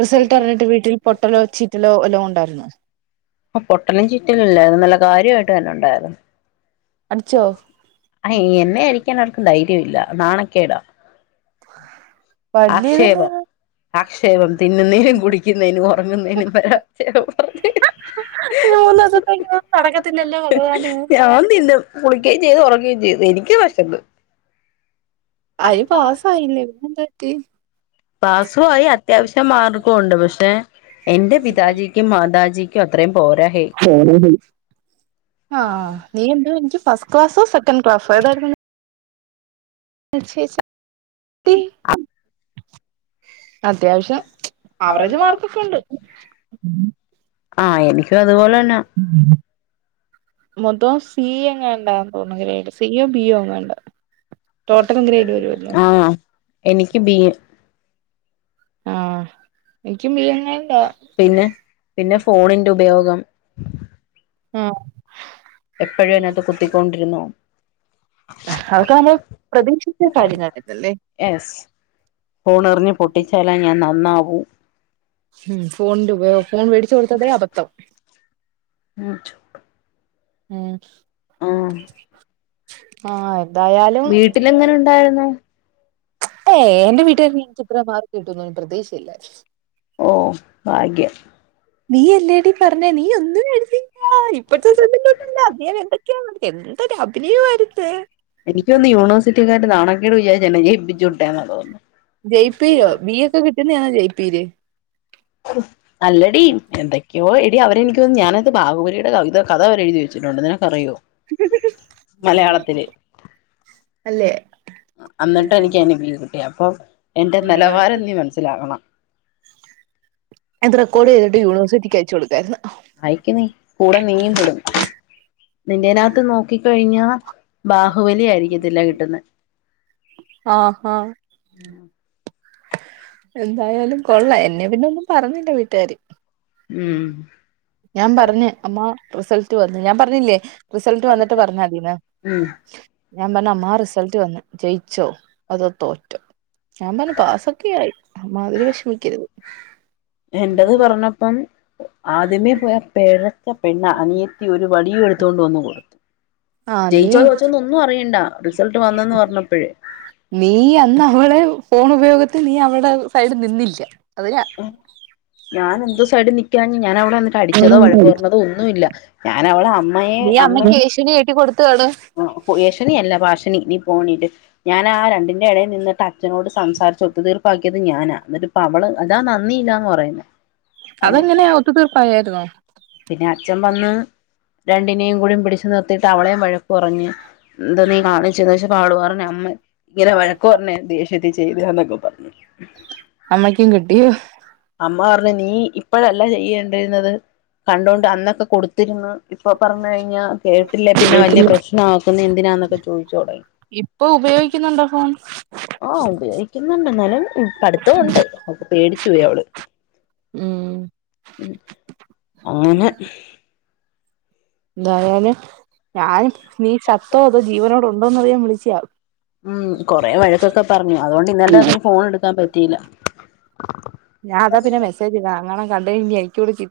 റിസൾട്ടറിഞ്ഞിട്ട് വീട്ടിൽ പൊട്ടലോ ചീറ്റലോ വല്ലവും ഉണ്ടായിരുന്നോ? പൊട്ടലും ചിറ്റലുല്ലായിരുന്നു നല്ല കാര്യായിട്ട് തന്നെ ഉണ്ടായിരുന്നു. അടിച്ചോ ഹയ് എന്നെ അരിക്കാൻ ആർക്കും ധൈര്യ ഇല്ല നാണക്കേടാ. തല്ലിയതെന്തോന്നാ ആക്ഷേപം തിന്നുന്നേനും കുടിക്കുന്നേനും ഒറങ്ങുന്നേനും വരെ ആക്ഷേപം [unintelligible] മൂന്നൂസത്തേക്കിതൊന്നും നടക്കത്തില്ലല്ലോ ഭഗവാനെ ന്നും കുളിക്കുകയും ചെയ്ത് ഒറങ്ങുകയും ചെയ്ത് എനിയ്ക്ക് വെശന്ന് അയി പാസായില്ലേ പിന്നെന്തു പറ്റി പാസുആയി അത്യാവശ്യം മാർക്കുണ്ട് പക്ഷെ എൻ്റെ പിതാജിയ്ക്കും മാതാജിയ്ക്കും അത്രയും പോരാ ഹേ [unintelligible] ഹാ നീ എന്തോ [unintelligible] ഫസ്റ്റ് ക്ലാസോ സെക്കൻ ക്ലാസ്സോ ഏതാര്ന്ന് ല്ല ശേഷം ടി അത്യാവശ്യം ആവറേജ് മാർക്കൊക്കെണ്ട് ആഹ്, എനിയ്ക്കു അതുപോലന്നാ ഉം മൊത്തോം സി എങ്ങണ്ടാന്ന് തോണ് ഗ്രേയ്ഡ് സി യൊ ബി യൊ എങ്ങാണ്ടാ ടോട്ടലും ഗ്രേയ്ഡ് വരുവല്ലോ, ആഹ് എനിയ്ക്ക് ബീയ് ആഹ്, എനിയ്ക്കും ബി യെന്നെ കാ പിന്നെ [unintelligible] ആഹ് എപ്പഴും അതിനകത്ത് കുത്തിക്കൊണ്ടിരുന്നോവും ഹഹ്, അതൊക്കെ നമ്മള് പ്രതീക്ഷിച്ച കാര്യങ്ങളായിതല്ലേ എസ് ഫോണെറിഞ്ഞ് പൊട്ടിച്ചാലേ ഞാൻ നന്നാവൂ ഉം, ഫോണിന്റെ ഉപയോ ഫോൺ വേടിച്ചു കൊടുത്തതേ അബത്തം ഉം മ്, ആഹ് ആഹ് എന്തായാലും വീട്ടിലെങ്ങനാ അര്ന്ന് എഏയ് എന്റെ വീട്ടുകാര് [unintelligible] എനിയ്ക്ക് ഇത്രെ മാർക്ക്‌ കിട്ടോന്നൊന്ന് പ്രതീക്ഷിച്ചില്ല. ഓഹ് ഭാഗ്യം നീ എല്ലേടി പറഞ്ഞെ നീ ഒന്ന്നും എഴുതീല്ലാ ഇപ്പഴ്ത്തെ [unintelligible] അദ്ദേഹം എന്തൊക്കെയാ നട് എന്തൊര അഭി എനിയ്ക്ക് തോന്ന്ന്ന് യൂണിവേഴ്സിറ്റിക്കാര് നാണക്കേട് വിചാരിച്ച് എന്നെ ജയിപ്പിച്ചു വിട്ടേന്നാ തോന്ന്ന്നേ ജയ്പീരോ ബി ഒക്കെ കിട്ടുന്നയാണോ ജയ്പീര് [unintelligible] അല്ലടീ എന്തെക്ക്യോ എടി അവരെ എനിക്ക് തോന്ന്ന്ന് ഞാനാത്ത് ബാഹുവലിടെ കവിത കഥ വരെ എഴുതി വെച്ചിട്ടുണ്ട് നിനക്ക് അറിയോ മലയാളത്തില് അല്ലേ അ അന്നിട്ടെനിയ്ക്ക് അയ്ന് ബി കിട്ട്യെ, അപ്പം എന്റെ നെലവാരം നീ മൻസ്സിലാക്കണം. ഇത് റെക്കോർഡ് ചെയ്തിട്ട് യൂണിവർസിറ്റിക്ക് അയച്ച് കൊട്ക്കാര്ന്ന്. അയയ്ക്ക് നീ കൂടെ നീയും പെടും. നിന്റേനാകത്ത് നോക്കിക്കഴിഞ്ഞാ ബാഹുബലി ആയിരിയ്ക്കത്തില്ല കിട്ടുന്നെ. ഹാ ഹാഹ് ഉം എന്തായാലും കൊള്ളാം എന്നെ പിന്നെ ഒന്നും പറഞ്ഞില്ല വീട്ടുകാര് ഉം ഞാൻ പറഞ്ഞ് അമ്മ റിസൾട്ട് വന്നു ഞാൻ പറഞ്ഞില്ലേ റിസൾട്ട് വന്നിട്ട് പറഞ്ഞാതീന്ന് ഉം [unintelligible] ഞാൻ പറഞ്ഞ് അമ്മാ റിസൾട്ട് വന്നു ജയിച്ചോ അതോ തോറ്റോ ഞാൻ പറഞ്ഞ് പാസ് ക്കെയായി അമ്മാതിരി വിഷമിക്കരുത് എൻ്റത് പറഞ്ഞപ്പം ആദ്യമേ പോയ പ പിഴക്ക പെണ്ണ അനിയത്തി ഒരു വടിയും എടുത്തോണ്ട് വന്നു കൊടുത്തു ആഹ് നീ ജയിച്ചോ തോച്ചൊന്ന് ഒന്നും അറിയണ്ട റിസൾട്ട് വന്നന്ന് പറഞ്ഞപ്പഴേ നീ അന്ന് അവളെ ഫോൺ ഉപയോഗത്തിൽ നീ അവടെ സൈഡ് നിന്നില്ല അതിനാ ഞാൻ എന്തോ സൈഡ് നിക്കാഞ്ഞ് ഞാന് അവിടെ വന്നിട്ട് അടിച്ചതോ വഴക്കു പഞ്ഞതോ ഒന്നുല്ല നീ അമ്മക്ക് ഏഷണി കേറ്റി കൊടുത്തുകാണും ആ യേശണി അല്ല ഭാഷണി നീ പോണീട്ട് ഞാൻ ആ രണ്ടി എടേൽ നിന്നിട്ട് അച്ഛനോട് സംസാരിച് ഒത്തുതീർപ്പാക്കിയത് ഞാനാ എന്നിട്ട് അവള് അതാ നന്ദിയില്ലാന്ന് പറയുന്നത് അതെങ്ങനെയാ ഒത്തു തീർപ്പായാര്ന്നോ പിന്നെ അച്ഛൻ വന്ന് രണ്ടിനേം കൂടെ പിടിച്ച് നിർത്തിയിട്ട് അവളേയും വഴക്ക് പറഞ്ഞ് എന്താ നീ കാണിച്ചെന്ന് ചോയിച്ചപ്പോ അവളു പറഞ്ഞ് അമ്മ ഇങ്ങനെ വഴക്കു പറഞ്ഞ ദേഷ്യ ഷ്യതി ചെയ്തതാന്നൊക്കെ പറഞ്ഞു അമ്മക്കും കിട്ടി അമ്മ പറഞ്ഞു നീ ഇപ്പഴല്ല ചെയ്യേണ്ടിരുന്നത് കണ്ടോണ്ട് അന്നൊക്കെ കൊടുത്തിര്ന്ന് ഇപ്പൊ പറഞ്ഞു കഴിഞ്ഞാൽ കേട്ടില്ലേ പിന്നെ വല്യ പ്രശ്നം നാക്കുന്നെ എന്തിനാന്നൊക്കെ ചോദിച്ചൊടങ്ങി ഇപ്പൊ ഉപയോഗിക്കുന്നുണ്ടോ ഫോൺ ആഹ് ഉപയോഗിക്കുന്നുണ്ട് എന്നാലും പഠിത്തം ഉണ്ട് അപ്പൊ പേടിച്ചു പോയി അവള് ഉം ഉം അങ്ങനെ എന്തായാലും ഞാൻ നീ ചത്തോ അതോ ജീവനോടു ഉണ്ടോന്ന് അറിയാൻ വിളിച്ചയാ ഉം കൊറെേ വഴക്കൊക്കെ പറഞ്ഞു അതുകൊണ്ട് ഇന്നലെ രാത്രി ഫോൺ എടുക്കാൻ പറ്റിയില്ല ഞാൻ അതാ പിന്നെ മെസേജ് ഇടാ അത്‌ എങ്ങാനും കണ്ട് കഴിഞ്ഞാ എനിക്കൂടി ച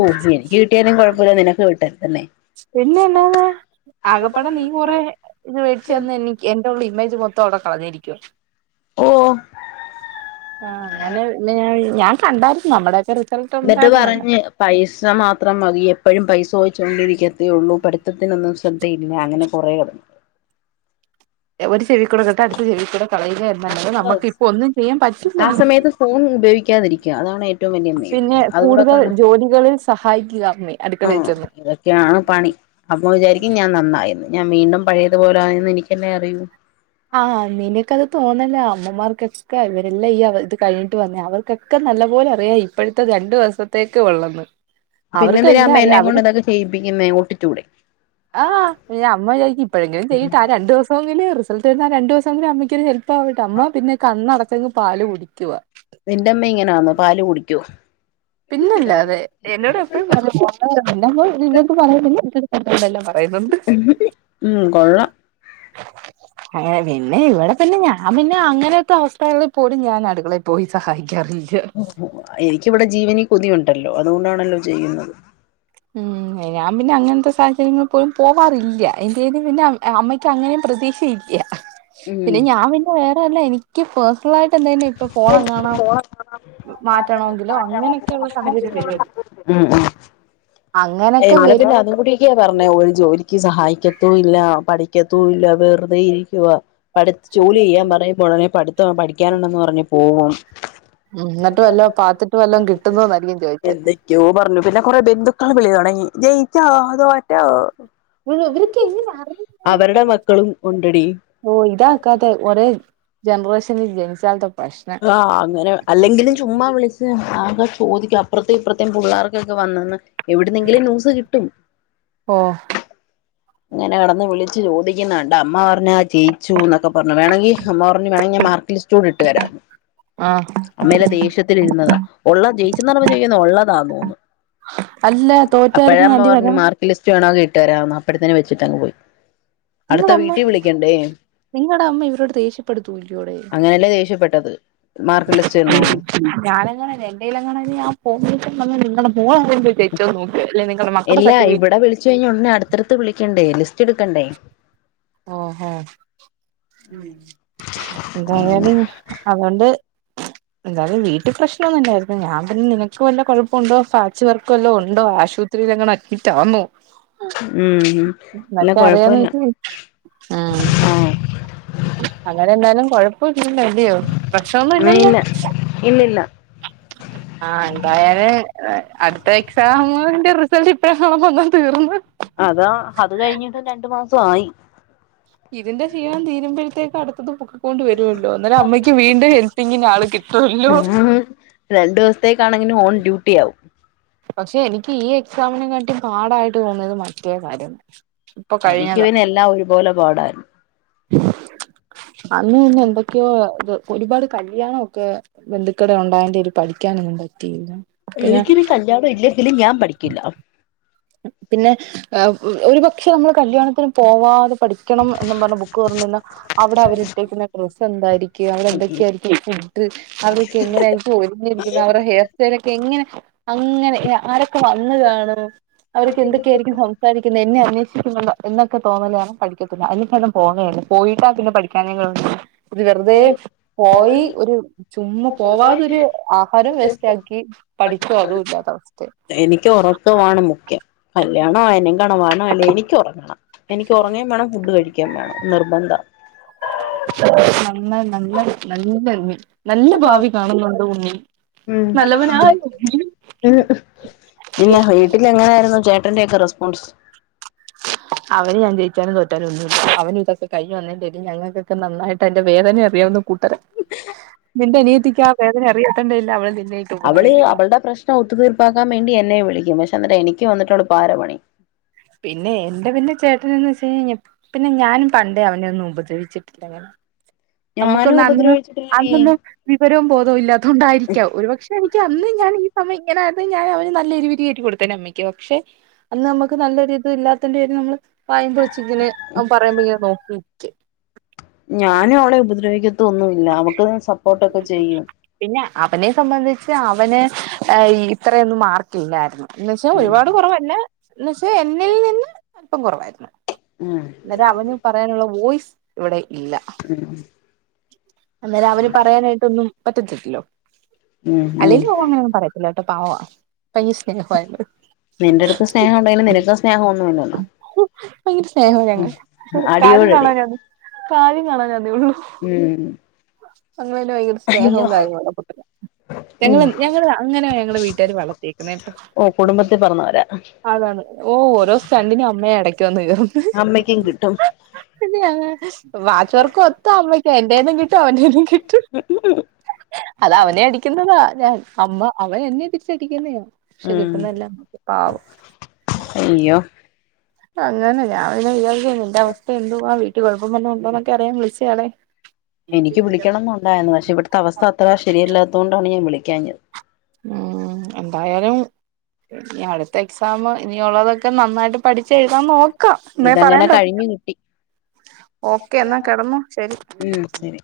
ഓ എനിക്ക് കിട്ടിയാലും കുഴപ്പല്ല നിനക്ക് കിട്ടരുത് അല്ലേ പിന്നെ അല്ലാതെ ആകപാടെ നീ കൊറേ ഇത് വെച്ച് തന്ന് എനീ എന്റെ ഉള്ള ഇമേജ് മൊത്തം അവിടെ കളഞ്ഞിരിക്കുവാ ഓ ആഹ് അങ്ങനെ ഞാൻ കണ്ടാരുന്നു നമ്മുടെയൊക്കെ റിസൾട്ട് എന്നിട്ട് ഉണ്ടായിരുന്നല്ലോ പറഞ്ഞ് പൈസ മാത്രം മതി എപ്പഴും പൈസ ചോയിച്ചോണ്ടിരിക്കത്തേ ഉള്ളൂ പഠ ഠിത്തത്തിനൊന്നും ശ്രദ്ധ ഇല്ല അങ്ങനെ കുറേ പറഞ്ഞു ഒരു ചെവിക്കൂടെ കേട്ട് അടുത്ത ചെവിക്കൂടെ കളയുക എന്ന അല്ലാതെ നമുക്ക് ഇപ്പോ ഒന്നും ചെയ്യാൻ പറ്റില്ല ആ സമയത്ത് ഫോൺ ഉപയോഗിക്കാതിരിക്ക അതാണ് ഏറ്റവും വലിയ മെയിൻ അതുകൂടെ ക സഹായിക്കു അമ്മേ അടുക്കളയിൽ ആഹ് ചെന്ന് ഇതൊക്കെയാണ് പണി അപ്പൊ വിചാരിക്കും ഞാൻ നന്നായെന്ന് ഞാൻ വീണ്ടും പഴയതുപോലെ ആയെന്ന് എനിക്കല്ലെ അറിയൂ ആഹ് നിനക്കത് തോന്നലാ അമ്മമാർക്കൊക്കെ ഇവരെല്ലാം ഈ ഇത് കഴിഞ്ഞിട്ട് വന്ന അവർക്കൊക്കെ ക്കെ നല്ല പോലെ അറിയാം ഇപ്പഴത്തെ രണ്ടു ദിവസത്തേക്കേ ഒള്ളന്ന് പിന്നെന്തിനാ അമ്മ എന്നെ കൊണ്ട് അതൊക്കെ ചെയ്യിപ്പിക്കുന്നേ ഒട്ടിച്ചൂടെ ആഹ് അമ്മ വിചാരിക്കും ഇപ്പോഴെങ്കിലും ചെയ്യട്ട് ആ രണ്ട് ദിവസം ങ്കില് റിസൾട്ട് വരുന്ന രണ്ട ദിവസംകൂടെ അമ്മയ്ക്ക് ഒരു ഹെൽപ്പ് ആവട്ട് അമ്മ പിന്നെ കണ്ണടച്ചങ് പാല് കുടിക്കുവാ നിൻ്റെമ്മ ഇങ്ങനെ ആന്നോ പാല് കുടിക്കോ? പിന്നല്ലാതെ എന്നോട് എപ്പഴും പറയും നിന്റെ അമ്മ നിന്റെ അടുത്ത് പറയുന്നുണ്ടെങ്കി എന്റെ അമ്മ എന്റെ അടുത്തും എല്ലാം പറയുന്നുണ്ട്. ഉം കൊള്ളാം. [unintelligible] അങ്ങനെ പിന്നെ ഇവിടെ തന്നെ ഞാൻ പിന്നെ അങ്ങനെത്തെ അവസ്ഥകളിൽ പോലും ഞാൻ അടുക്കളെ പോയി സഹായിക്കാറില്ല. ആഹ് എനിക്കിവിടെ ജീവനിൽ കൊതിയുണ്ടല്ലോ അതുകൊണ്ടാണല്ലോ ചെയ്യുന്നത്. ഉം ഞാൻ പിന്നെ അങ്ങനത്തെ സാഹചര്യങ്ങളിൽ പോലും പോവാറില്ല. എന്റെന്ന് പിന്നെ അമ്മയ്ക്ക് അങ്ങനെയും പ്രതീക്ഷ ഇല്ല. ഉം പിന്നെ ഞാൻ പിന്നെ വേറെവല്ല എനിക്ക് പേഴ്സണലായിട്ട് എന്തേലും ഇപ്പ പോണം കാണണം അങ്ങനെയൊക്കെയുള്ള സാഹചര്യം വരുമല്ലോ ഉം ഉം അങ്ങനൊക്കെ എന്നാലും വരും പിന്നെ അതും കൂടെക്കെ പറഞ്ഞേ ഒരു ജോലി സഹായിക്കത്തൂല്ല പഠിക്കത്തൂല്ല വെറുതെ ഇരിക്കുവ. പഠി ജോലി ചെയ്യാൻ പറയുമ്പോഴാണേ ഉടനെ പഠിത്തം പഠിക്കാനുണ്ടെന്ന് പറഞ് പോവും. ഉം എന്നിട്ട് വല്ലോം പാത്തിട്ടും വല്ലതും കിട്ടുന്നോന്നായിരിക്കും ചോയിച്ചെ യൂബെറിനു പിന്നെ കുറെ ബന്ധുക്കൾ വിളി തുടങ്ങി ജയിച്ചോ തോറ്റോ ഇവ ഇവർക്ക് എങ്ങനെ അറിയ അവരുടെ മക്കളും ഉണ്ടെടി ഓഹ് ഇതാക്കാതെ ഒരേ ജനറേഷനിൽ ജനിച്ചാൽത്തെ കൊ ആഹ് അങ്ങനെ അല്ലെങ്കിലും ചുമ്മാ വിളിച്ച് ആൾക്കാര് ചോദിക്കും അപ്പുറത്തേം ഇപ്പുറത്തേം പുള്ളാർ വന്നന്ന് എവിടുന്നെങ്കിലും ന്യൂസ് കിട്ടും ഓഹ് അങ്ങനെ കെടന്ന് വിളിച്ചു ചോദിക്കുന്നകണ്ട് അമ്മ പറഞ്ഞു ആഹ് ജയിച്ചുന്നൊക്കെ പറഞ്ഞു വേണെങ്കി അമ്മ പറഞ്ഞു വേണെങ്കില് ഞാൻ മാർക്ക് ലിസ്റ്റ് കൂടെ ഇട്ടുതരാം ആഹ് അമ്മെയെല്ലാം ദേഷ്യത്തില് ഇരുന്നതാ ഒള്ള ജയിച്ചന്നറിഞ്ഞപ്പോ ചോയ്ക്കുന്നെ ഒള്ളതാണോന്ന്. അല്ല അപ്പഴാ തോറ്റായിരുന്ന അമ്മ ആന്റി പറഞ്ഞത് വരാം മാർക്ക് ലിസ്റ്റ് വേണങ്കി ഇട്ടുതരാന്ന്. അപ്പഴത്തന്നെ വെച്ചിട്ടങ് പോയി. അടുത്ത നിങ്ങടമ്മേ? വീട്ടിൽ വിളിക്കണ്ടേ നിങ്ങടെ അമ്മ ഇവരോട് ദേഷ്യപ്പെടുത്തൂല്ലോടെ? അങ്ങനെയല്ലേ ദേഷ്യപ്പെട്ടത് മാർക്ക് ലിസ്റ്റ് തരണോന്ന് ഞാനെങ്ങാനും ആയിരുന്നെ എന്റെലെങ്ങാനും ആയിരുന്നെങ്കി ഞാൻ ആ ഫോൺ മേടിച് [unintelligible] നിങ്ങടെ മോളെ നിങ്ങള് പോയി ജയിച്ചോന്ന് നോക്ക് അല്ലെങ്കി നിങ്ങടെ മക്കള്ടെ സർട്ടിഫിക്കറ്റ് ഇത്‌ കഴിഞ്ഞ ഉടനെ അടുത്തടുത്ത് വിളിക്കണ്ടേ ലിസ്റ്റ് എടുക്കണ്ടേ. ഓഹോ എന്തായാലും അതൊണ്ട് [unintelligible] എന്തായാലും വീട്ടി പ്രശ്നോന്നുല്ലായിര്ന്ന്. ഞാൻ പിന്നെ നിനക്ക് വല്ല കൊഴപ്പൊണ്ടോ പാച്ച് വർക്ക് വല്ലോം ഒണ്ടോ ആശു പത്രീലെങ്ങാനും അഡ്മിറ്റാന്നൊ ഉം ഇല്ല കൊഴപ്പോല്ല ആഹ് അങ്ങനെങ്ങാനും കൊഴപ്പോല്ലല്ലോല്ല്യോ പ്രശ്നൊന്നും ഉം ഇല്ലല്ലോ? ഇല്ല ഇല്ലില്ല [unintelligible] ആഹ്, എന്തായാലും അടുത്ത എക്സാമിന്റെ റിസൾട്ട് ഇപ്പഴാണങ്ങാനും വന്ന തീർന്ന്. അതാ അത് കഴിഞ്ഞിട്ടും രണ്ട് മാസമായി. ഇതിന്റെ ക്ഷീണം തീരുമ്പഴത്തേക്ക് അടുത്തത് ബു ക്കുംകൊണ്ട് വരുവല്ലോ. അന്നരം അമ്മയ്ക്ക് വീണ്ടും ഹെൽപിങ്ങിന് ആളളെ കിട്ടുവല്ലോ. രണ്ടോസത്തെക്കാണെങ്കിലും ഓൺ ഡ്യൂ പക്ഷെ എനിക്ക് ഈ എക്സാമിനെകാട്ടിം പാടായിട്ട് തോന്നിയത് മറ്റേ കാര്യം എനിക്ക് പിന്നെ എല്ലാം ഒരുപോലെ പാടായിരുന്നു. അന്ന് പിന്നെ എന്തൊക്കെയോ ഇത് ഒരുപാട് കല്യാണോക്കെ ബന്ധുക്കടെ ഒണ്ടായൊണ്ട് ഇരിന്ന് പഠിക്കാനൊന്നും പറ്റിയില്ല പിന്നെ എനിക്കിനി കല്യാണം ഇല്ലെങ്കിലും ഞാൻ പഠിക്കില്ല പിന്നെ ഒരുപക്ഷെ നമ്മള് കല്യാണത്തിന് പോവാതെ പഠിക്കണം എന്നും പറഞ്ഞു ബുക്ക് തുറന്നിരുന്ന അവിടെ അവരിട്ടേക്കുന്ന ഡ്രസ്സ് എന്തായിരിക്കും അവിടെ എന്തൊക്കെയായിരിക്കും ഫുഡ് അവരൊക്കെ എങ്ങനെയായിരിക്കും ഒരുങ്ങിയിരിക്കുന്നെ അവരുടെ ഹെയർ സ്റ്റൈലൊക്കെ എങ്ങനെ അങ്ങനെ ആരൊക്കെ വന്ന് കാണും അവരൊക്കെ എന്തൊക്കെയാരിക്കും സംസാരി ക്ക്‌ന്നെ പിന്നെ എന്നെ അന്വേഷിക്കുന്നുണ്ടോ എന്നൊക്കെ തോന്നലാരണം പഠിക്കത്തില്ല അതില് ഭേദം പോന്നെ അല്ലെ പോയിട്ടാ പിന്നെ പഠിക്കാനെ തോന്നത്തില്ല ഒരു വെറുതെ പോയി ഒരു ചുമ്മാ പോവാതൊരു ആഹാരം വേസ്റ്റ് ആക്കി പഠിച്ച പഠിച്ചോ അതും പോലും ഇല്ല ഇല്ലാത്ത അവസ്ഥയാ എനിക്ക് ഒറക്കമാണ് മുഖ്യം കല്യാണായാലും കാളണമായാലും എനിക്ക് ഒറങ്ങണം എനിക്ക് എനിക്ക് ഒറങ്ങേം വേണം ഫുഡ് കഴിക്കേം വേണം നിർബന്ധ നല്ല നല്ല നല്ലരു മീൻ നല്ല ഭാവി കാണുന്നുണ്ട് കുഞ്ഞേ നല്ലവനായ ഉ പിന്നെ വീട്ടിലെങ്ങനായായിരുന്നു ചേട്ടന്റെക്കെ റെസ്പോൺസ് അവന് ഞാൻ ജയിച്ചാലും തോറ്റാലൊന്നുമില്ല അവനിതൊക്കെഴിഞ് വന്നേന്റെ പേരിൽ ഞങ്ങൾക്കെക്കെ നന്നായിട്ടയ്ന്റെ വേദന അറിയാവുന്നു കൂട്ടര നിന്റെനിയത്തിക്ക് ആ വേദന അറിയത്തേന്റെ പേരിലാ അവൾ നിന്നെയിട്ട് ഉപദ്രവിക്കുന്നെ ഒത്തു തീർപ്പാക്കാൻ വേണ്ടി എന്നെ വിളിക്കും പക്ഷെ അന്നിട്ട് എനിക്ക് വന്നിട്ടവള് പാരപണിയും പിന്നെ എന്റെ പിന്നെ ചേട്ടനന്ന് വെച്ച് കഴിഞാൽ പിന്നെ ഞാനും പണ്ടേ അവനെ ഒന്നും ഉദ്രവിച്ചിട്ടില്ലങ്ങനെ ഞാനും നമുക്കൊന്ന് അന്ന് ഉപദ്രവിച്ചിട്ടില്ലടി അന്നൊന്നും വിവരോം ബോധോം ഇല്ലാത്തോണ്ടായിരിക്കാം ഒരുപക്ഷെ എനിക്കന്ന് ഞാൻ ഈ സമയ ഇങ്ങനെ ആയിരുന്നെങ്കിൽ ഞാൻ അവന് നല്ല എരിപിരി കയറ്റി കൊടുത്തന അമ്മക്ക് പക്ഷെ അന്ന് നമുക്ക് നല്ലൊരിതും ഇല്ലാത്തെന്റെ പേരി നമ്മള് വായും പൊളിച്ചിങ്ങനെ അവൻ പറയുമ്പ ഇങ്ങനെ നോക്കിക്ക് ഞാനും അവളെ ഉപദ്രവിക്കത്തൊന്നുമില്ല അവൾക്ക് സപ്പോർട്ട്ക്കെ ചെയ്യും പിന്നെ അവനെ സംബന്ധിച്ച് അവന് ഇത്രയൊന്നും മാർക്കില്ലാരുന്ന് എന്ന് വെച്ചാ ഒരുപാട് കുറവന്നെ എന്ന് വച്ചാ എന്നിൽ നിന്ന് അല്പം കുറവായിരുന്നു ഉം അന്നേരം അവനു പറയാനുള്ള വോയ്സ് ഇവിടെ ഇല്ല ഉം. അന്നേരം അവന് പറയാനായിട്ട് ഒന്നും പറ്റത്തില്ലല്ലോ ഉം ഉം അല്ലേലും ഓങ്ങനൊന്നും പറയത്തില്ല കേട്ടോ പവാ പയ്യ സ്നേഹമാ എന്നോട് ങ്ങനെ ഒണ്ടായിരുന്ന് നിനക്കോ സ്നേഹം ഒന്നും ഇല്ലല്ലോ ഭയങ്കര സ്നേഹ ഞങ്ങൾ കാര്യം അടിയോടടി കാണാനാ ന്നെ കാര്യം കാണാനാന്നെ ഒള്ളു ഉം അങ്ങള് പിന്നെ ഭയങ്കര സ്നേഹവും അയ്യോ കാര്യവൊള്ള കുട്ടരാ ഞങ്ങള് ഞങ്ങള് അങ്ങനെയാ ഞങ്ങളെ വീട്ടുകാര് വളർത്തിയേക്കുന്നെ കേട്ടോ ഓ കുടുംബത്തിൽ പിറന്നവരാ അതാണ് ഓ ഓരോ സ്ണ്ടിനും അമ്മയാ ഇടക്ക്‌ വന്ന് കേറുന്നെ അമ്മയ്ക്കും കിട്ടും പിന്നെ വാച്ചോർക്ക്‌ മൊത്തം അമ്മയ്ക്ക എന്റെേന്നും കിട്ടും അവന്റെന്നും കിട്ടും അത് അവനെ അടിക്കുന്നതാ ഞാൻ അമ്മ അവൻ എന്നെ തിരിച്ചടിക്കുന്നെയ പക്ഷെ ഉം കിട്ടുന്നല്ലാം അമ്മക്ക് പാവം അയ്യോ അങ്ങനെ ഞാൻ പിന്നെ വിചാച്ച നിൻന്റെ അവസ്ഥ എന്തുവാ വീട്ടിൽ കുഴപ്പം വല്ലോണ്ടോന്നൊക്കെ അറിയാൻ വിളിച്ചയാടെ എനിക്ക് വിളിക്കണംന്ന് ഒണ്ടായിരുന്നു പക്ഷെ ഇവിടുത്തെ അവസ്ഥ അത്ര ശരിയല്ലാത്തുകൊണ്ടാണ് ഞാൻ വിളിക്കാഞ്ഞത് ആഹ് എന്തായാലും ഇനി അടുത്ത എക്സാമ് ഇനിയുള്ളതൊക്കെ നന്നായിട്ട് പഠിച്ചെഴുതാൻ നോ ക്കാം എന്നേ പറയാൻ ഇതങ്ങനെ പറ്റു കഴിഞ്ഞു കിട്ടി ഓക്കെ എന്നാ കെടന്നോ ശെരി ഉം ശരി